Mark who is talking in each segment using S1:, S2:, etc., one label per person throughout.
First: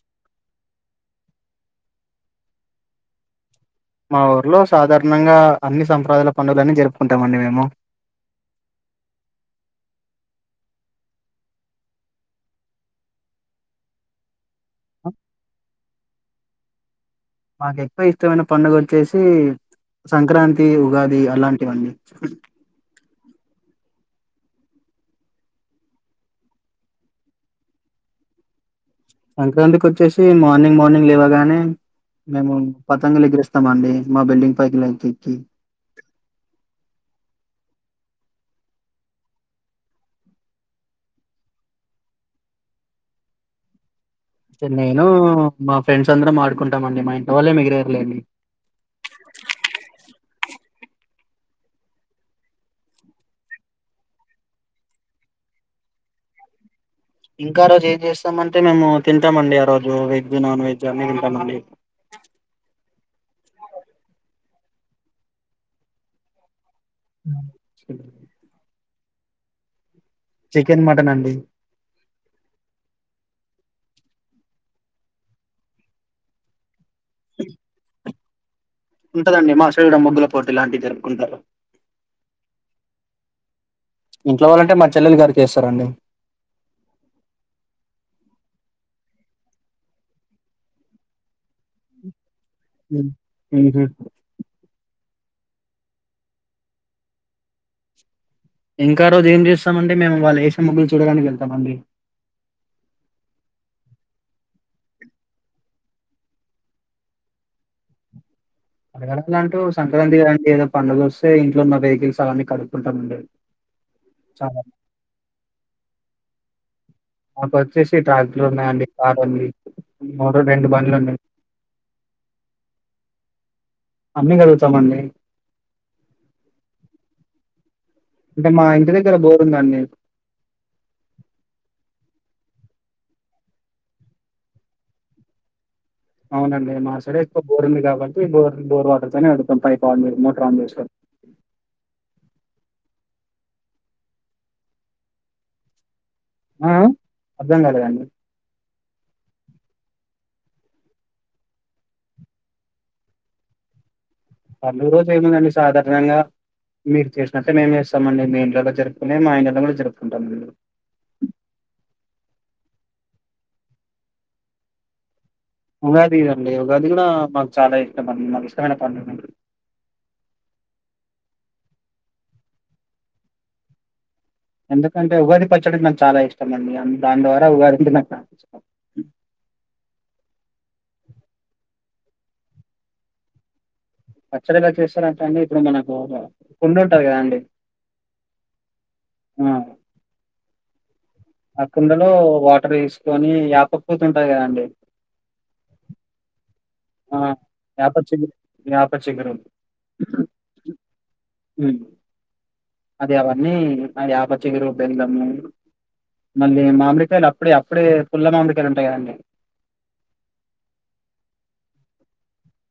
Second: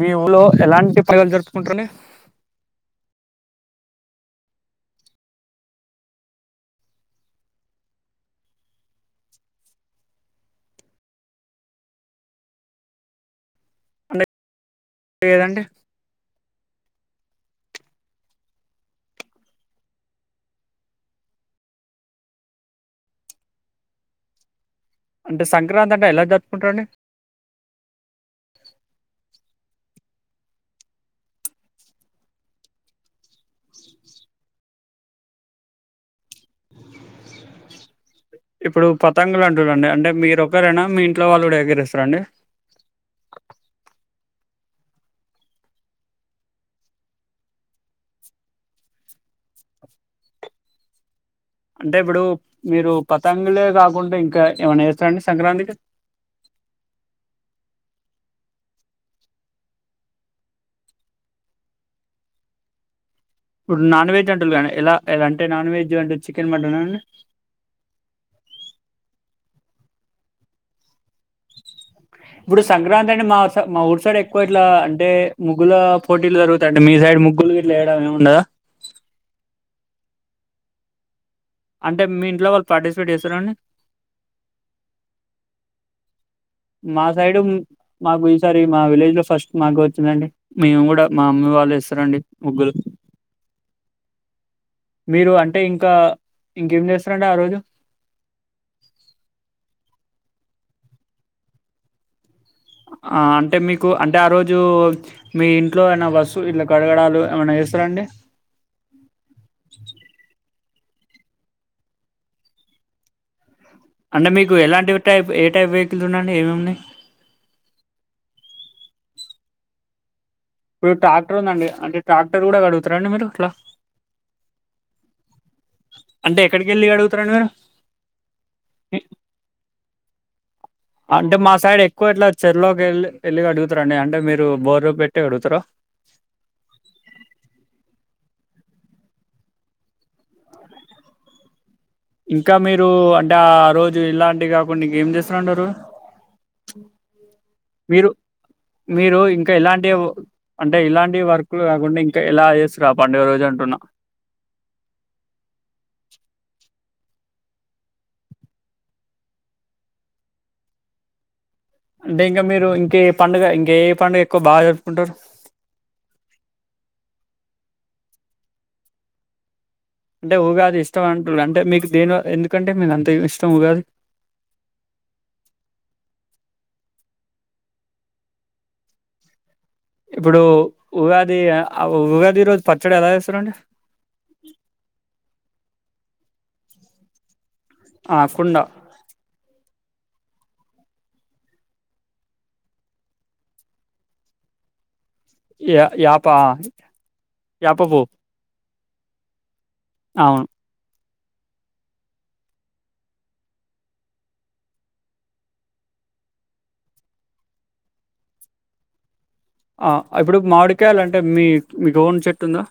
S1: మీ ఊల్లో ఎలాంటి పండగలు జరుపుకుంటరండి
S2: మా ఊర్లో సాధారణంగా అన్ని సంప్రదాయాల పండుగలన్నీ జరుపుకుంటమండి మేము
S1: అంటే ఏదండి
S2: మాకు ఎక్కువ ఇష్టమైన పండుగ వచ్చేసి సంక్రాంతి ఉగాది అలాంటివండి
S1: అంటే సంక్రాంతి అంటే ఎలా జరుపుకుంటరండి
S2: సంక్రాంతికి వచ్చేసి మార్నింగ్ మార్నింగ్ లేవగానే మేము పతంగలు ఎగరేస్తామండి మా బిల్డింగ్ పైకి ఎక్కి
S1: ఇప్పుడు పతంగలు అంటురండి అంటే మీరు ఒకరేనా మీ ఇంట్లో వాళ్ళు కూడా ఎగరేస్తరండి
S2: టే నేను మా ఫ్రెండ్స్ అందరం ఆడుకుంటామండి మా ఇంట్లో వాళ్ళేమి ఎగరేయరులేండి
S1: అంటే ఇప్పుడు మీరు పతంగులే కాకుండా ఇంకా ఏమైనా చేస్తారండి సంక్రాంతికి
S2: ఇంకా ఆ రోజు ఏం చేస్తామంటే మేము తింటామండి ఆ రోజు వెజ్ నాన్ వెజ్ అన్ని తింటామండి
S1: ఇప్పుడు నాన్ వెజ్ అంటురు కానీ ఎలా ఎలా అంటే నాన్ వెజ్ అంటే చికెన్ మటనా
S2: చ చికెన్, మటన్ అండి
S1: ఇప్పుడు సంక్రాంతి అంటే మా మా ఊరుసైడ్ ఎక్కువ ఇట్లా అంటే ముగ్గుల పోటీలు జరుగుతా అంట మీ సైడ్ ముగ్గులు గీట్లావేయడం ఏమి ఉండాద
S2: పోటి ఇలాంటివి జరుపుకుంటారు
S1: అంటే మీ ఇంట్లో వాళ్ళు పార్టిసిపేట్ చేస్తారండి
S2: ఇంట్లో వాళ్ళంటే మా చెల్లెలు గారికి చేస్తారండి
S1: మా సైడు మాకు ఈసారి మా విలేజ్ లో ఫస్ట్ మాకు వచ్చిందండి మేము కూడా మా మమ్మీ వాళ్ళు వేస్తారండి ముగ్గులు
S2: ఎంజాయ్ డు
S1: మీరు అంటే ఇంకా ఇంకేం చేస్తారండి ఆ రోజు
S2: ఇంకా ఆ రోజు ఏం చేస్తామండి మేము వాళ్ళు వేసే ముగ్గులు చూడడానికి వెళ్తామండి
S1: అంటే మీకు అంటే ఆ రోజు మీ ఇంట్లో ఏనా వస్తువులు ఇలా కడగడాలు ఏమైనా చేస్తారాండి
S2: అట్లా అడగాలంటే ఓ సంక్రాంతి కదండీ ఏదో ఒకటి పండుగ వస్తే ఇంట్లో ఉన్న వెహికల్స్ అవన్నీ కడుక్కుంటామండి
S1: అంటే మీకు
S2: చాలా
S1: ఎలాంటి టైప్ ఏ టైప్ వెహికల్స్ ఉన్నాయండి ఏమేమి ఉన్నాయి
S2: నాకు వచ్చేసి ట్రాక్టర్లు ఉన్నాయండి కారు ఉంది
S1: ఇప్పుడు ట్రాక్టర్ ఉందండి అంటే ట్రాక్టర్ కూడా కడుగుతారండి మీరు అట్లా
S2: అన్నీ కడుగుతామండి.
S1: అంటే ఎక్కడికి వెళ్ళి కడుగుతారండి మీరు
S2: అంటే మా ఇంటి దగ్గర బోరు ఉందండి
S1: చెరు లోకి వెళ్ళి వెళ్ళి కడుగుతారా అండి అంటే మీరు బోరు పెట్టి కడుగుతారా
S2: అవునండి మా సైడే ఎక్కువ బోర్ంది కాబట్టి బోర్ బోర్ వాటర్తోనే కడుగుతాం పైప్ అన్ మోటర్ ఆన్ చేసుకోని
S1: ఇంకా మీరు అంటే ఆ రోజు ఇలాంటివి కాకుండా ఇంకా ఏం చేస్తా ఉంటారు
S2: ఆ! ఆ! అర్థం కాలేదండి.
S1: మీరు మీరు ఇంకా ఇలాంటివే అంటే ఇలాంటి వర్క్లు కాకుండా ఇంకా ఎలా చేస్తుంటారు ఆ పండుగా రోజు అంటున్నా
S2: పండుగ రోజు ఏముందండి సాధారణంగా మీరు చేసినట్టే మేము చేస్తాము అండి మీ ఇంట్లల్లో జరుపుకునే మా ఇంట్లల్లో కూడా జరుపుకుంటారు
S1: అంటే ఇంకా మీరు ఇంక ఏ పండుగ ఇంకా ఏ పండుగ ఎక్కువ బాగా జరుపుకుంటారు
S2: ఉగాది అండి ఉగాది కూడా మాకు చాలా ఇష్టమండి మాకు ఇష్టమైన పండుగ అండి
S1: అంటే ఉగాది ఇష్టం అంటురు అంటే మీకు దేనిల్ ఎందుకంటే మీకు అంత ఇష్టం ఉగాది
S2: ఎందుకంటే ఉగాది పచ్చడి అంటే నాకు చాలా ఇష్టం అండి అని దాని ద్వారా ఉగాది అంటే నాకు చాలా ఇష్టం
S1: ఇప్పుడు ఉగాది ఆ ఉగాది రోజు పచ్చడి ఎలా చేస్తారండి
S2: పచ్చడి అట్టా చేశారంట అండి ఇప్పుడు మనకు ఒక కుండ ఉంటది కదా అండి
S1: ఆ కుండా
S2: ఆ కుండలో వాటర్ తీసుకొని యాపపూత ఉంటది కదండి
S1: యా యాపా
S2: ఆ యాప చిగురు యాప చిగురు
S1: అవును
S2: హు అది అవన్నీ అది యాప చిగురు బెల్లము మళ్ళీ మామిడికాయలు అప్పుడే అప్పుడే పుల్ల మామిడికాయలు ఉంటాయి కదండి
S1: ఆ ఇప్పుడు మాడికాయాలంటే మీ మీకుఓన్ చెట్టు ఉందా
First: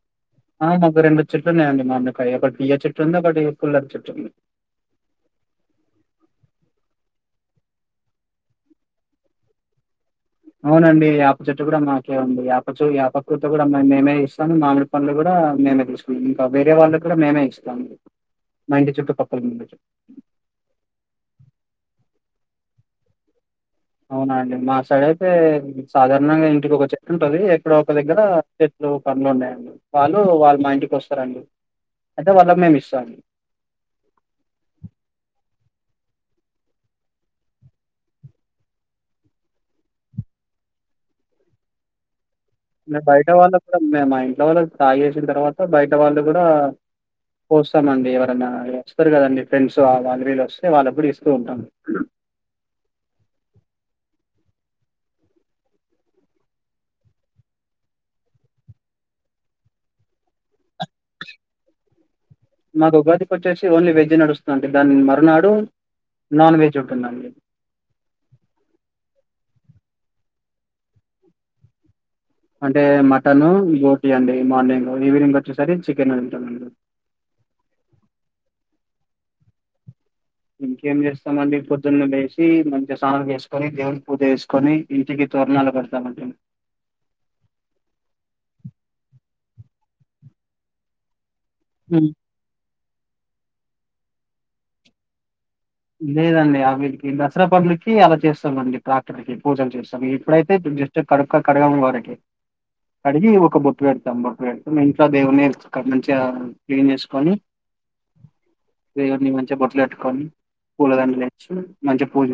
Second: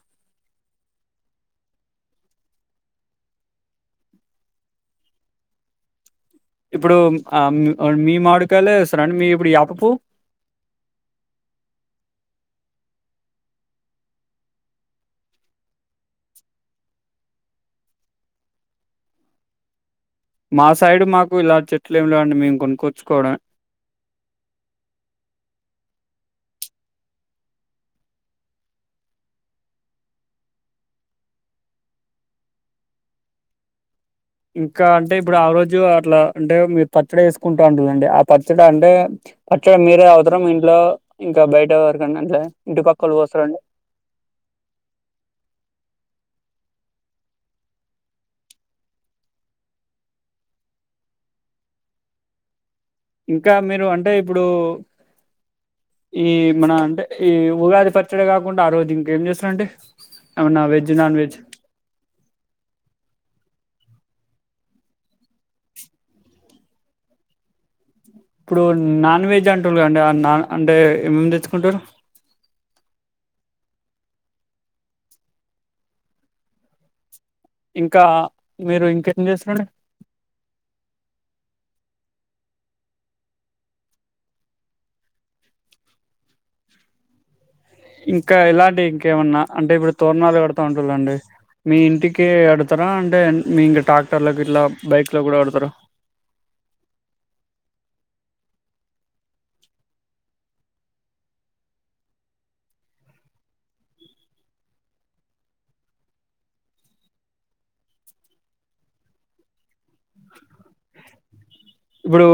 S2: ఆ మాకు రెండు చెట్లునేయండి మామిడికాయ ఒకటి తియ్యటి చెట్టు ఉంది ఒకటి పుల్లటి చెట్టు ఉంది.
S1: ఇప్పుడు హ్మ్మ్ ఆమ్ ఆ మీ మాముడికాయలేస్తరండి మీ ఇప్పుడు ఆపపు
S2: అవునండి ఆపచుట్టు కూడా మాకే ఉంది యాపకతో కూడా మేమే ఇస్తాము మామిడి పండ్లు కూడా మేమే తెలుసుకున్నాం ఇంకా వేరే వాళ్ళ కూడా మేమే ఇస్తాము మా ఇంటి చుట్టుపక్కలందు.
S1: మా సైడ్ మాకు ఇలా చెట్లు ఏమి లేని మేము కొనుక్కొచ్చుకోవడమే
S2: అవున అండి మా సైడ్ అయితే సాధారణంగా ఇంటికి ఒక చెట్టు ఉంటది ఎక్కడో ఒక దగ్గర చెట్లు పండ్లు ఉన్నాయండి వాళ్ళు వాళ్ళు మా ఇంటికి వస్తారండి అయితే వాళ్ళ మేము ఇస్తాం.
S1: ఇంకా అంటే ఇప్పుడు ఆ రోజు అట్లా అంటే మీరు పచ్చడి వేసుకుంటా ఉంటుందండి ఆ పచ్చడి అంటే పచ్చడి మీరే అవసరం ఇంట్లో ఇంకా ఇంకా బయటవరికైన ఇంకా
S2: మేము బయట వాళ్ళ కూడా మేము మా ఇంట్లో వాళ్ళు తాగేసిన తర్వాత బయట వాళ్ళు కూడా పోస్తామండి ఎవరన్నా వస్తారు కదండి ఫ్రెండ్స్ వాళ్ళ వీళ్ళు వస్తే వాళ్ళప్పుడు ఇస్తూ ఉంటాం.
S1: ఇంకా మీరు అంటే ఇప్పుడు ఈ మన అంటే ఈ ఉగాది పచ్చడే కాకుండా ఆ రోజు ఇంకేం చేస్తారంటే ఏమన్నా వెజ్ నాన్ వెజ్
S2: మాకు ఉగాది వచ్చేసి ఓన్లీ వెజ నడుస్తుంటే దాని మరునాడు నాన్ వెజ్ ఉంటుందండి
S1: ఇప్పుడు నాన్ వెజ్ అంటురు అండి అన్న ఏమన్న అంటే ఏమేమి తెచ్చుకుంటారు
S2: అంటే మటన్ బోటి అండి మార్నింగ్ ఈవినింగ్ వచ్చేసరి చికెన్ ఉంటుందండి
S1: ఇంకా మీరు ఇంకేం చేస్తుారండి
S2: ఇంకేం చేస్తామండి పొద్దున్న లేసి మంచి స్నానం చేసుకొని దేవుడి పూజ చేేసుకొని ఇంటికి తరణాలు కడతామండి.
S1: ఇంకా ఇలాంటి ఇంకేమన్నా అంటే ఇప్పుడు తోరణాలు కడతా ఉంటుందండి మీ
S2: హ్మ్.
S1: ఇంటికి అడు కడతారా అంటే మీ ఇంట్ల ట్రాక్టర్లకుకి ఇంకా బైక్ లకు కూడా కడతారా
S2: లేదండి ఆ వీరికి దసరా పండ్లకి అలా చేస్తాంండి ట్రాక్టర్ కి పూజలు చేస్తాం ఇప్పుడైతే జస్ట్ కడుక్క కడగాము వారికి కడిగి ఒక బొట్ పెడతాం బొట్టు పెడతాం ఇంట్లో దేవుని మంచిగా క్లీన్ చేసుకొని దేవుని మంచిగా బొట్టలు పెట్టుకు కానీ
S1: ఇప్పుడు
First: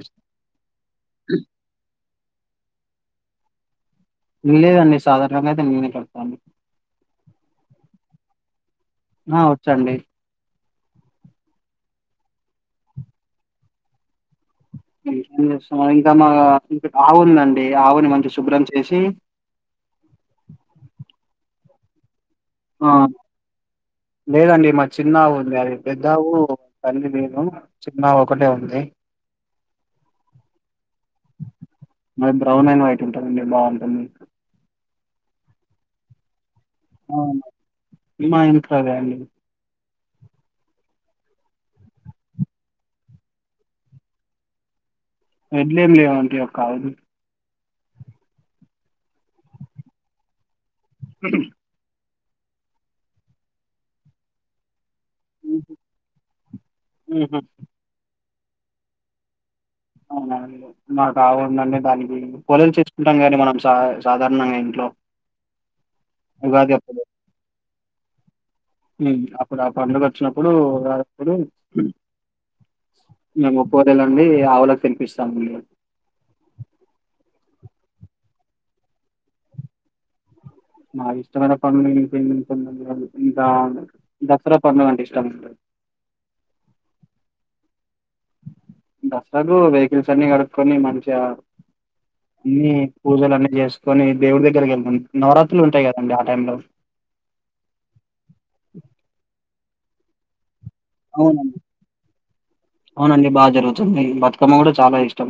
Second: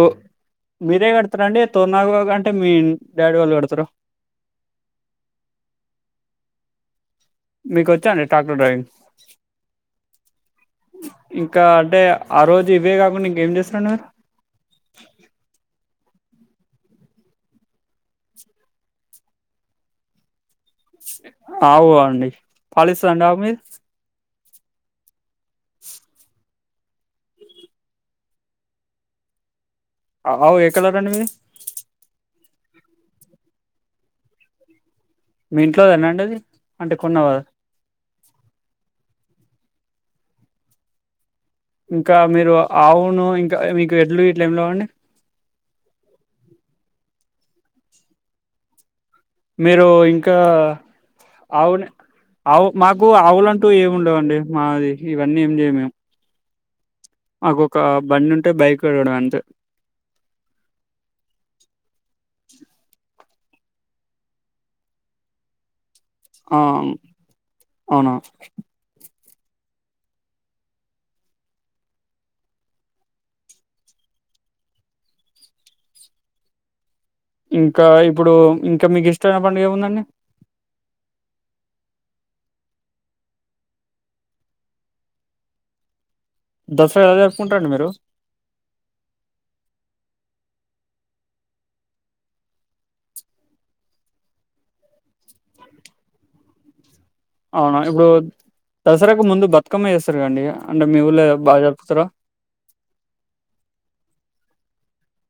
S1: మీరే కడతారండి తోరణాలు అంటే మీ డాడి వాళ్ళు కడతారా
S2: లేదండి సాధారణంగా అయితే నేనే కడతాను
S1: మీకు వచ్చా అండి ట్రాక్టర్ డ్రైవింగ్
S2: ఆ! వచ్చండి.
S1: ఇంకా అంటే ఆ రోజు ఇవే కాకుండా ఇంకేం చేస్తుాన్నారు
S2: ఇక చేం ఇంకా మా ఆవుందండి ఆవుని మంచి శుభ్రం చేసి
S1: ఆవు ఆహ్ అండి
S2: ఆ
S1: పాలిస్తాదండి ఆవుమీది
S2: లేదండి మాది చిన్న ఆవు మరి పెద్ద ఆవు తల్లి లేదు చిన్న ఆవు ఒకటే ఉంది
S1: ఆవు ఎ కలర్ అండి మీది
S2: మాది బ్రౌన్ ఆండ్ వైట్ ఉంటదండి బాగుంటుంది
S1: మీ ఇంట్లోదేనండి అది అంటే కొన్నావా
S2: అవును, మా ఎనకలే అండి
S1: ఇంకా మీరు ఆవును ఇంకా మీకు ఎడ్లు ఇట్ల ఏమ్ లేవ అండి
S2: ఎడ్లేం లేవ్ అండి ఒక ఆవే
S1: మీరు ఇంకా అవును ఔ మాకు ఆవులంటూ ఏం ఉండవండి మాది ఇవన్నీ ఏం చేయం మేం నాకొక బండి ఉం టే బైకు కూడా అంతే
S2: పోళీలు చేసుకుంటాంగా అండి మనం సా సాధారణంగా ఇంట్లో ఉగాది
S1: ఆమ్
S2: అప్పుడు
S1: అవును
S2: ఉమ్ అప్పుడు ఆ పండుగ వచ్చినప్పుడు ఉగాది అప్పుడు మేం ఒక్కపొద్దులెండి ఆవులకి తినిపిస్తామండి
S1: ఇంకా ఇప్పుడు ఇంకా మీకు ఇష్టమైన పండుగ ఏం ఉందండి
S2: నాకు ఇష్టమైన పండుగ [unintelligible] ఇంకా దసరా పండుగ అంటే ఇష్టముంటది
S1: దసరా ఎలా జరుపుకుంటారండి మీరు
S2: దసరాకు వెహికల్స్ అన్నీ కడుక్కొని మంచిగా అన్నీ పూజలన్నీ చేసుకొని దేవుడి దగ్గరికి వెళ్తాం నవరాత్రులు ఉంటాయి కదండి ఆ టైం లో
S1: అవునా బ్రో దసరాకు ముందు బక్ బతుకమ్మ చేస్తారు కదండి అంటే మీ ఊళ్ళో బాగా జరుపుతారా
S2: అవునండి బాగా జరుగుతుంది బతుకమ్మ గూడా చాలా ఇష్టం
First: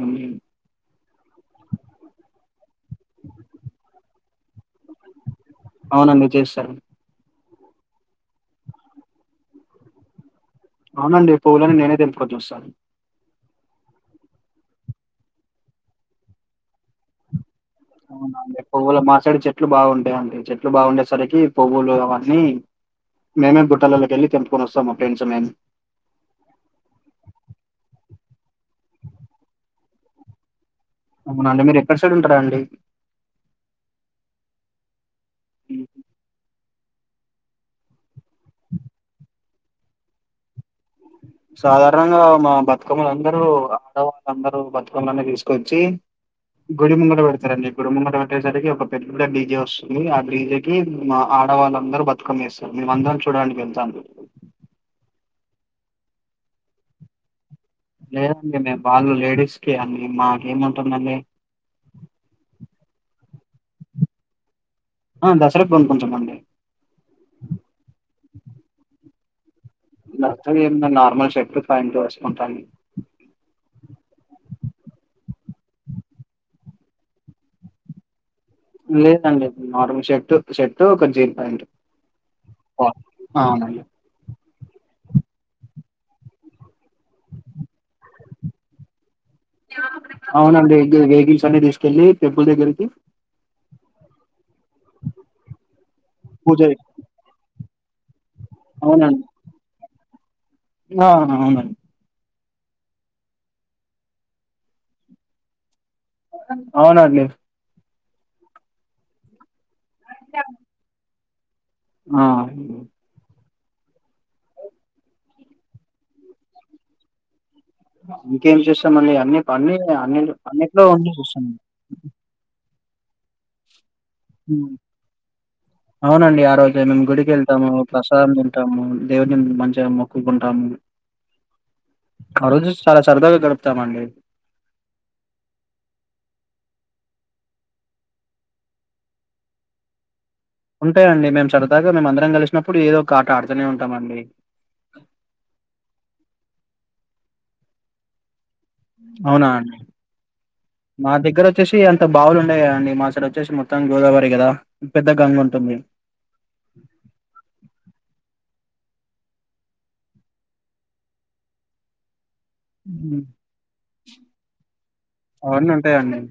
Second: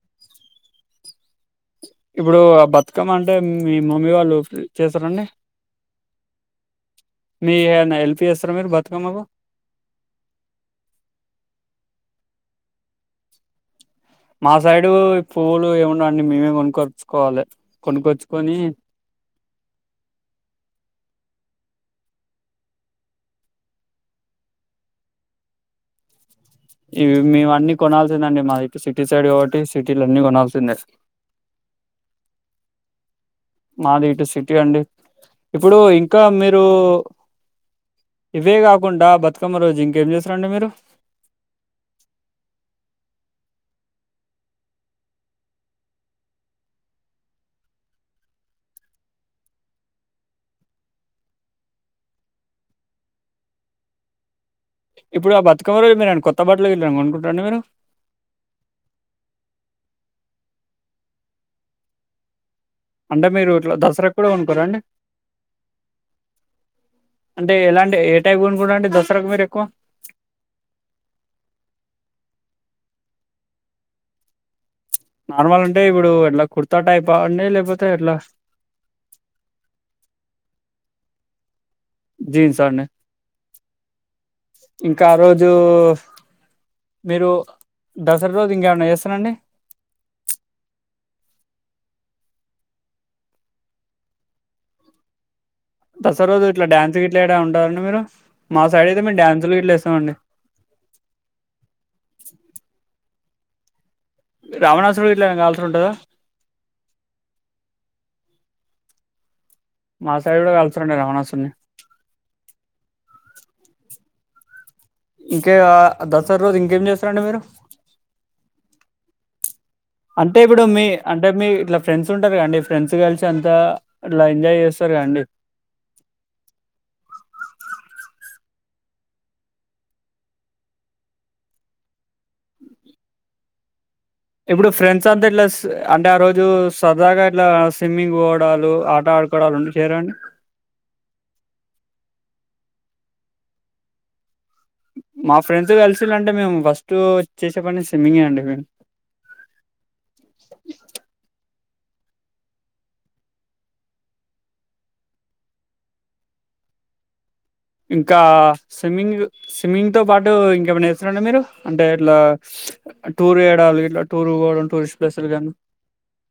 S1: ఇప్పుడు ఆ బతుకమ్మ అంటే మీ మమ్మీ వాళ్ళు చేస్తారండి
S2: అవునండి చేస్తారు
S1: మీ ఏమన్నా హెల్ప్ చేస్తారా మీరు బతుకమ్మకు
S2: అవునండి పువ్వులని నేనే తెంపుకోని జుస్తా
S1: మా సైడు ఈ పువ్వులు ఏముండవండి మేమే కొనుక్కొచ్చుకోవాలే
S2: అవునండి పువ్వులు మా సైడ్ చెట్లు బావుంటాయండి చెట్లు బాగుండేసరికి పువ్వులు అవన్నీ మేమే గుట్టలల్లకెళ్ళి తెంపుకొని వస్తాం మా ఫ్రెండ్స్ మేము
S1: ఇవి మేము అన్ని కొనాల్సిందండి మాది ఇటు సిటీ సైడ్ కాబట్టి సిటీల అన్ని కొనాల్సిందే
S2: అవునా అండి మీరు ఎక్కడ సైడ్ ఉంటారండి
S1: మాది ఇటు సిటీ అండి ఇప్పుడు ఇంకా మీరు ఇప్పుడు ఇవే కాకుండా బతుకమ్మ రోజు ఇంకేం చేస్తారండి మీరు
S2: సాధారణంగా మా బతుకమ్మలందరూ ఆడవాళ్ళందరూ బతుకమ్మలని తీసుకొచ్చి గుడి ముంగట పెడతారండి గుడి ముంగట పెట్టేసరికి ఒక పెద్ద డీజే వస్తుంది ఆ డీజేకిి మా ఆడవాళ్ళందరూ బతుకమ్మ వేస్తారు మేమందరం చూడానికి వెళ్తాం
S1: ఇప్పుడు ఆ బతుకమ్మ రోజు మీరు ఏమైనా కొత్త బట్టలు గిట్ల కొనుక్కుంటారారండి మీరు
S2: లేదండి మేము వాళ్ళు లేడీస్ కే అండి మాకేముంటుంది
S1: అంటే మీరు ఇట్లా దసరా కి కూడా కొనుక్కోరా అండి
S2: ఆ దసరాకు కొనుకుంటామండి
S1: అంటే ఎలాంటి ఏ టైప్ [unintelligible] దస్ టరకు మీరు ఎక్కువ
S2: బట్టలు ఏం ఉందండి నార్మల్ షర్ట్ ఫాంట్ వేసుకుంటాను
S1: నార్మల్ అంటే ఇప్పుడు ఎట్లా కుర్తా టైప్ ఆ అండి లేకపోతే ఎట్లా
S2: లేదండి నార్మల్ షర్టు షర్ట్ ఒక జీన్ ప్యాంట్
S1: జీన్సా అండి
S2: అవునండి
S1: ఇంకా ఆ రోజు మీరు దసరా రోజు ఇంకా ఏమైనా చేస్తారా అండి
S2: అవునడి గివి వెహికల్స్ అన్నీ తీసుకెళ్ళి టెంపుల్ దగ్గరకి
S1: దసరా రోజు
S2: పూజ
S1: ఇట్లా డ్యాన్స్ గిట్లా ఏడా ఉంటాడన్
S2: అవునండి
S1: వేస్తామండి
S2: ఆ అవునండి
S1: రావణాసురుడు ఇట్లా కాల్చుంటదా
S2: అవునండి
S1: మా సైడ్ కూడా కాల్చుండే రావణాసురుని
S2: ఆ
S1: ఇంకే ఆ దసరా రోజు ఇంకేం చేస్తారండి మీరు
S2: ఇంకేం చేస్తామండి అన్ని అన్ని అన్ని
S1: అంటే ఇప్పుడు
S2: అన్నిట్లో
S1: మీ
S2: ఉండి
S1: అంటే
S2: చూస్తాం
S1: మీ ఇట్లా ఫ్రెండ్స్ ఉంటారు కదండి ఫ్రెండ్స్ కలిసి అంతా ఇట్లా ఎంజాయ్
S2: హ్మ్.
S1: చేస్తారు కదండి
S2: అవునండి ఆ రోజే మేము గుడికి వెళ్తాము ప్రసాదం తింటాము దేవుని మంచిగా మొక్కుకుంటాము ఆ రోజు చాలా సరదాగా గడుపుతామండి
S1: ఇప్పుడు ఫ్రెండ్స్ అంతా ఇట్లా స్- అంటే ఆ రోజు సరదాగా ఇట్లా స్విమ్మింగ్ పోవడాలు ఆట ఆడుకోవడాలు ఉండి చేయరండి
S2: ఉంటాయండి మేము సరదాగా మేము అందరం కలిసినప్పుడు ఏదో ఒక ఆట ఆడుతూనే ఉంటామండి
S1: మా ఫ్రెండ్స్ కలిసిలంటే మేము ఫస్ట్ చేసే పని స్విమ్మింగే అండి మేము
S2: అవునా అండి మా దగ్గర వచ్చేసి అంత బావులు ఉండయి కదండి మా సైడ్ వచ్చేసి మొత్తం గోదావరి కదా పెద్ద గంగ ఉంటుంది
S1: ఇంకా స్విమ్మింగ్ స్విమ్మింగ్ తో పాటు ఇంకేమైనా చేస్తారండి మీరు అంటే ఇట్లా టూర్ చేయడాలు ఇట్లా టూర్ పోవడం టూరిస్ట్ ప్లేసులు కానీ
S2: అవన్నీ ఉంటాయండి